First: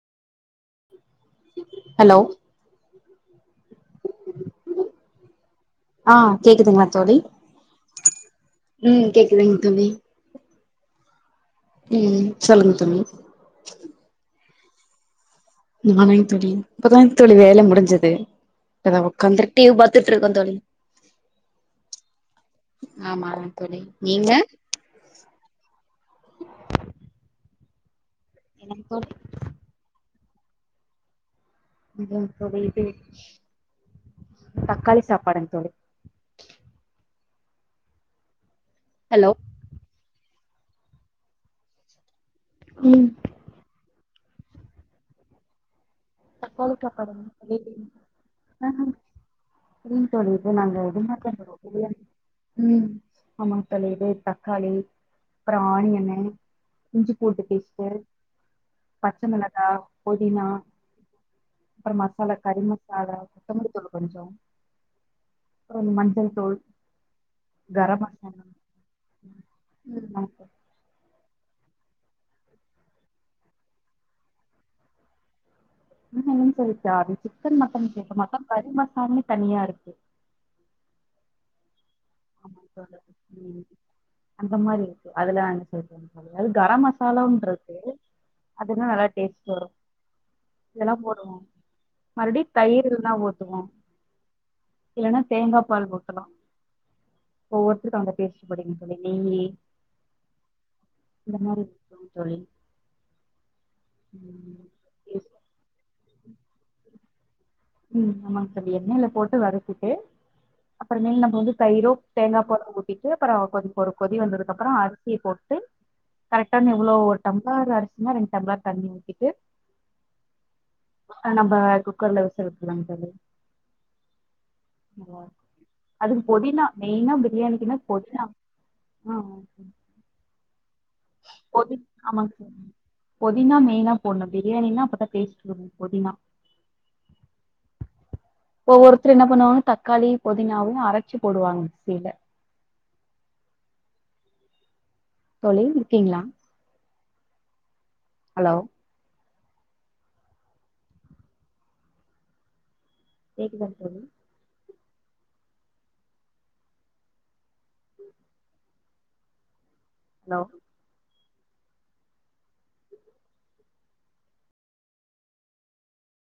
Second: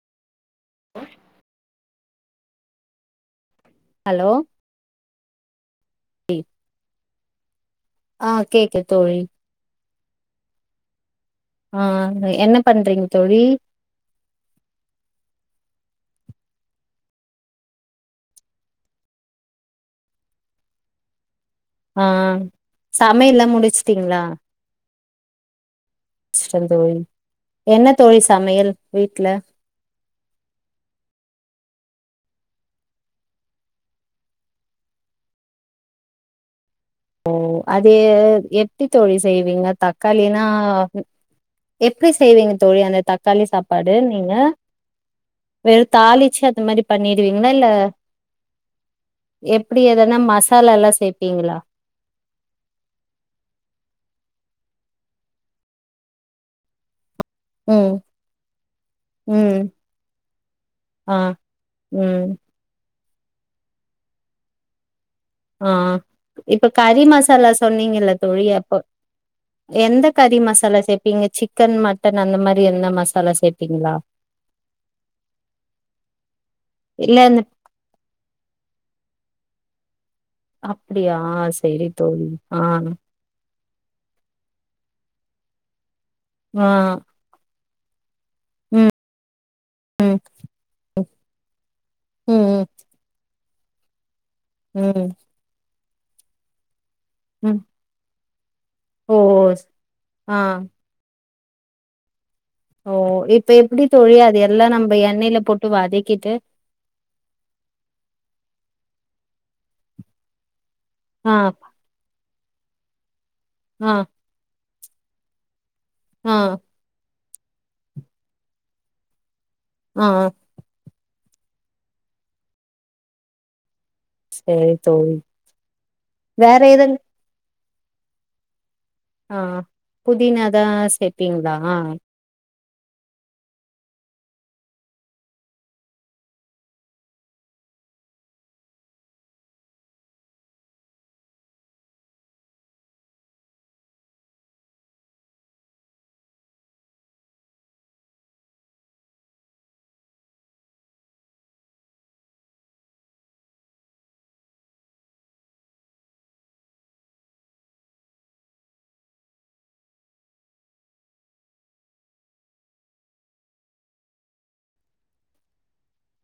[inaudible] Hello hello ஆ கேக்குதுங்களா தோலி ஆ கேக்கு உ தோழி கேக்குதுங்க தோலி அ என்ன சொல்லுங்க தோழி பண்றீங்க தோலி குட் மார்னிங் தோலி இப்பதா தோலி வேல முடிஞ்சது [unintelligible] உக்காந்துட்டு டி வி பாத்துட்ருக்க தோலி அ சமையல்லா தோழி முடிச்சுட்டீங்களா நீங்க ச்சிட்டே தோலி என்ன தோழி சமையல் எனக்கு தோழி வீட்ல என்ன தோலிஇது தக்காளி சாப்பாடு தோலி ஓ அதே எப் டி தோலி ஹலோ செய்வீங்க தக்காளினா ஆ உ எப்டி செய்வீங்க தோலி அந்த ம் தக்காளி சாப்பாடு நீங்க வெறுத் தாளிச்சு அந்த தக்காளி மாரி சாப்பாடுங்க பண்ணிடுவீங்களா தோழி இல்ல ஆஹா எப்டி இல்லைங்க எதனா தோழி மசாலாயெல்லா சேப்பீங்களா உ ஆமாங்க தோலி இது தக்காளி ஆனியன் இஞ்சி பூண்டு பூண்டு பேஸ்ட்டு ம் பச்ச ம் மிளகா புதினா ஆ அப்பறோ ம் மசாலா கறி மசா வேற கொத்தமல்லி தூள் கொஞ்சோ ஆ ஆ இப்ப கறி மசாலா கரம் சொன்னீங்கல்ல மசாலா தோலி அப்போ ம். எந்த கறி நமக்கு மசாலா சேப்பீங்க சி க்கன் மட்டன் அந்த மாரி எத்னா மசாலா சேப்பீங்களா [unintelligible] என்ன சொல்லச்சா அது இல்ல இந்த சிக்கன் மட்டன் சேக்க மாட்டோ கறி மசாலனு தனியா இருக்கு ஓகே [unintelligible] அப்டியா சரி தோழி ஆமா ஆ தோழர். ம் அந்த மாதிரி இருக்கு அதுலா அணுப்பக அது ஆ கரம் மசாலான்றது அதுல்லாம் ம் நல்லா டேஸ்ட் வரு ம் இதெல்லா போடுவோ மறுபடி ம் தயிர் இருந்தா ஊ துவோ ம் இல்லன்னா தேங்காபால் போட் சொலா ம் ஒவ்வொருத்தருக்கு அவங்க பேசிட்டு போடுங்கு தோழி ஓ நெய்யி ஆ இந்த மாரி இருக்கு ஓ இப்ப எப்படி தொழியாது எல்லா நம்ம எண்ணெய்ல போட்டு வதிக் கிட்டு உ ஆமாங்க என்னல போட்டு வதகிட்டு அப்புறமேல ஆ நம்ம வந்து தயிரோ தேங்காய் பாலோ ஊத்திட்டு அப்புறோ ஆ ஒரு கொதி வந்ததுக்கு அப்புறோ அரி டி போட்டு ஆ கரெக்டான இவ்ளோ டம்ளாறு அரிசினா ரன்டு டம்பளர் தண்ணி ஊத்திட்டு ஆ ஆ நாம்ப குக்கர்ல சக்கிலாம் தோழி செரி தோழி [unintelligible] அதுக் வேற பொதினா எதும் மெயினா பிரியாணிக்குன்னா போச்சா ஆ புதினாக் தா சேப்பிங்ளா புதி ஆமாங்க சார் புதினா மெயினா போடணு பிரியாணின்னா அப்பதா டேஸ்ட் இருக்கு புதினா இப்ப ஒவ் ஒருத்தர் என்ன பண்ணுவாங்க தக்காளி புதினாவையு அரைச்சு போடுவாங்க மிக்சில தொழி இருக்கீங்களா ஆலோ கேக்குதாங் தொழி அலோ